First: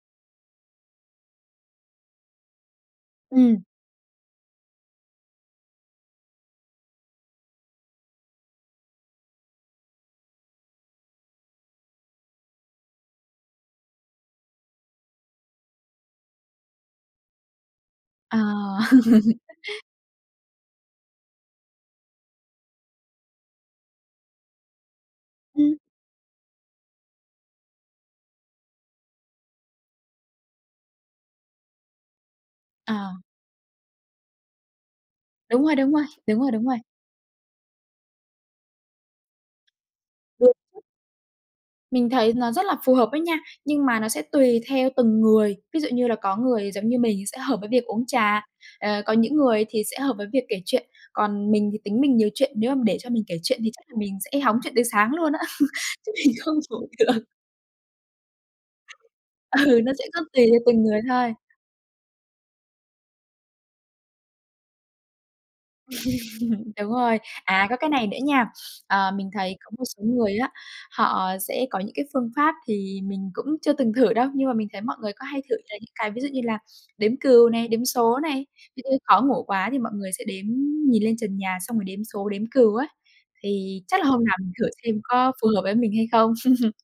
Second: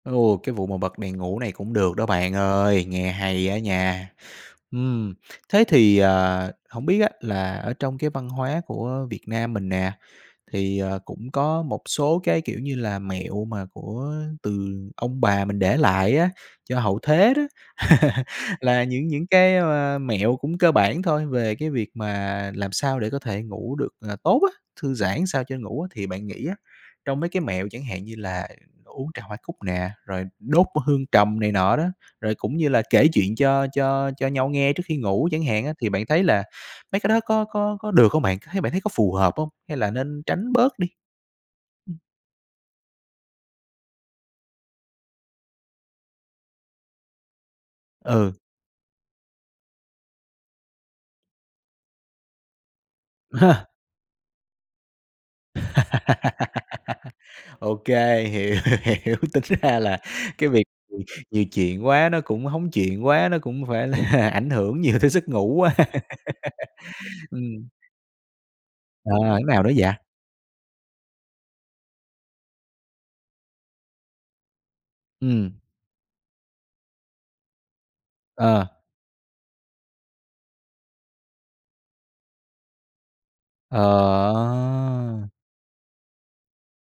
Ô, cái vụ mà bật đèn ngủ này cũng được đó bạn ơi, nghe hay á Ừm. nha! Ừm, thế thì, ờ, hổng biết á là ở trong cái văn hóa của, ơ, Việt Nam mình nè, thì, ờ, cũng có một số cái, kiểu như là, mẹo mà của từ ông bà mình để lại á, cho hậu thế đó, À. là những những cái, ơ, mẹo cũng cơ bản thôi, về cái việc mà làm sao để có thể ngủ được, à, tốt á. Thư giãn sao cho Ừm. ngủ á, thì bạn nghĩ á, trong mấy cái mẹo chẳng hạn như là uống trà hoa cúc nè, rồi đốt hương trầm này nọ đó, rồi cũng như là kể À. chuyện cho cho cho nhau nghe trước khi ngủ chẳng Đúng hạn á rồi, thì đúng rồi, bạn thấy đúng là rồi, đúng rồi. mấy cái đó có có có được hông bạn? C thấy bạn thấy có phù hợp hông? Hay là nên tránh bớt [unintelligible] đi? Ừm. Mình thấy nó rất là phù hợp đó nha. Nhưng mà nó sẽ tùy theo từng người, ví dụ như là có người giống như mình sẽ hợp với việc uống Ừ. trà, ờ, có những người thì sẽ hợp với việc kể chuyện. Còn mình thì tính mình nhiều chuyện, nếu mà để cho mình kể chuyện thì chắc là mình sẽ hóng chuyện đến sáng luôn á. Chứ mình không chủ được. OK, hiểu, hiểu. Tính ra Ừ, nó là sẽ có tùy cái theo việc, từng người ừm, thôi. nhiều chuyện quá nó cũng hóng chuyện quá, nó cũng phải là ảnh hưởng nhiều tới giấc ngủ quá. Đúng rồi. À, Ừm. có cái này nữa nha. Ờ, À, mình [unintelligible] thấy nào đó có một dạ. số người á, họ sẽ có những cái phương pháp thì mình cũng chưa từng thử đâu, nhưng mà mình thấy mọi người có hay Ừm. thử là những cái ví dụ như là đếm cừu này, đếm số này. Ờ. [unintelligible] khó ngủ quá thì mọi người sẽ đếm nhìn lên trần nhà xong rồi đếm số, đếm cừu á. Thì chắc là hôm nào mình thử xem Ờ! có phù hợp với mình hay không?